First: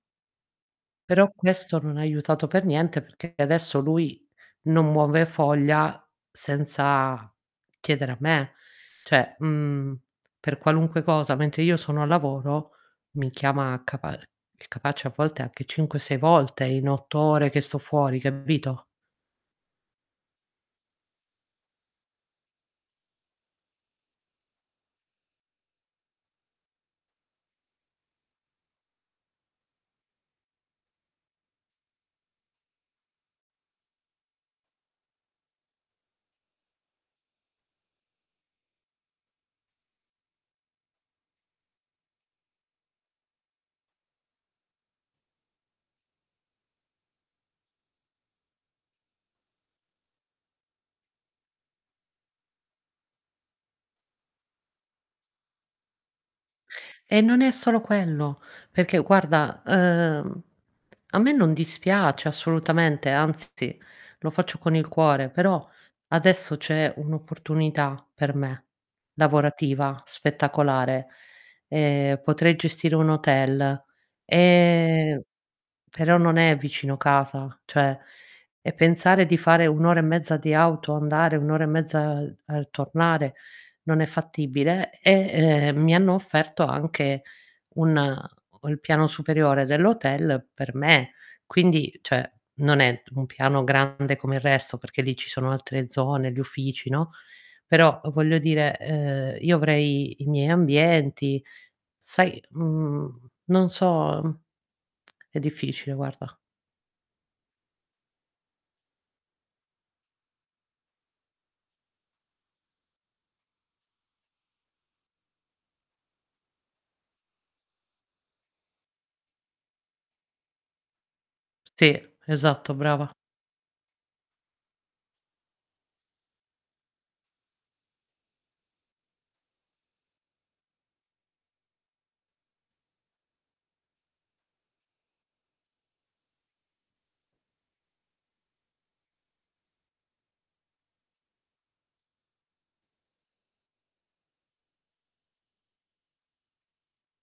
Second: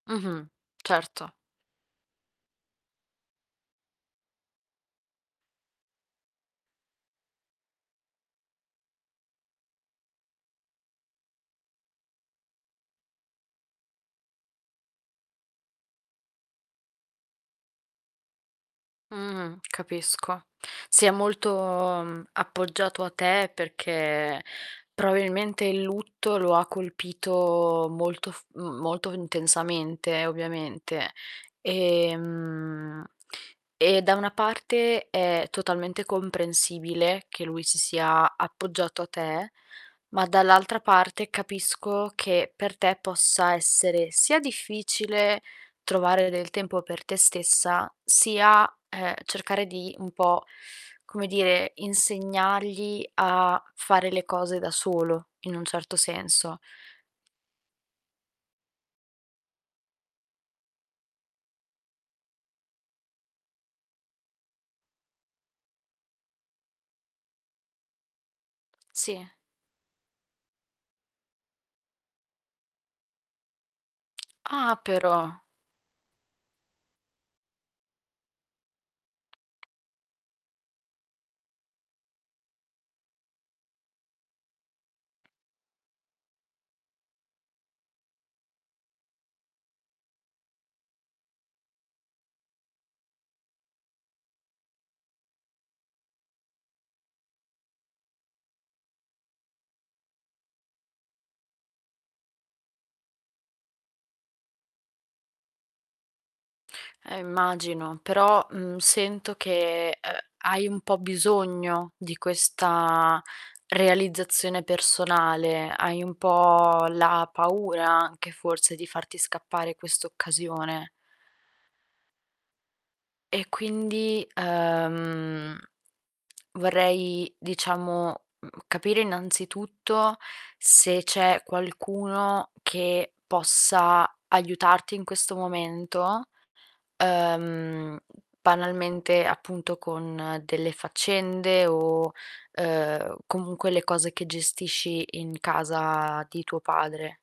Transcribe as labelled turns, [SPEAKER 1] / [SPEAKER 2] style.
[SPEAKER 1] Mh-mh.
[SPEAKER 2] Però
[SPEAKER 1] Certo.
[SPEAKER 2] questo non ha aiutato per niente perché adesso lui non muove foglia senza chiedere a me. Cioè, mhmm, per qualunque cosa, mentre io sono al lavoro, mi chiama capa è capace a volte anche 5, 6 volte in 8 ore che sto fuori, capito?
[SPEAKER 1] Mh-mh, capisco. Si è molto, mhmm, appoggiato a te perché probabilmente il lutto lo ha colpito molto f mhmm, molto intensamente, ovviamente. Ehm, e da una parte è totalmente comprensibile che lui si sia appoggiato a te, ma dall'altra parte, capisco che per te possa essere sia difficile trovare del tempo per te stessa sia, ehm, cercare di, un po', come dire, insegnargli a fare le cose da solo, in un certo senso.
[SPEAKER 2] E non è solo quello, perché guarda, uhm, a me non dispiace assolutamente, anzi lo faccio con il cuore, però adesso c'è un'opportunità per me,
[SPEAKER 1] Sì.
[SPEAKER 2] lavorativa, spettacolare. Ehm, potrei gestire un hotel,
[SPEAKER 1] Ah,
[SPEAKER 2] ehm,
[SPEAKER 1] però.
[SPEAKER 2] però non è vicino casa, cioè, e pensare di fare 1 ora e mezza di auto, andare 1 ora e mezza al al tornare non è fattibile. E, uhm, mi hanno offerto anche un ho il piano superiore dell'hotel per me, quindi, cioè, non è t un piano grande come il resto perché lì ci sono altre zone, gli uffici, no, però voglio dire, uhm, io avrei i miei ambienti. Sai, mhmm, non so, mhmm, è difficile guarda.
[SPEAKER 1] Eh, immagino. Però, mhmm, sento che, uhm, hai un po' bisogno di questa realizzazione personale, hai un po' la paura anche forse di farti scappare questa occasione.
[SPEAKER 2] Sì, esatto, brava.
[SPEAKER 1] E quindi, uhm, vorrei, diciamo, mhmm, capire innanzitutto se c'è qualcuno che possa aiutarti in questo momento, uhm, banalmente appunto, con delle faccende o, uhm, comunque le cose che gestisci in casa di tuo padre.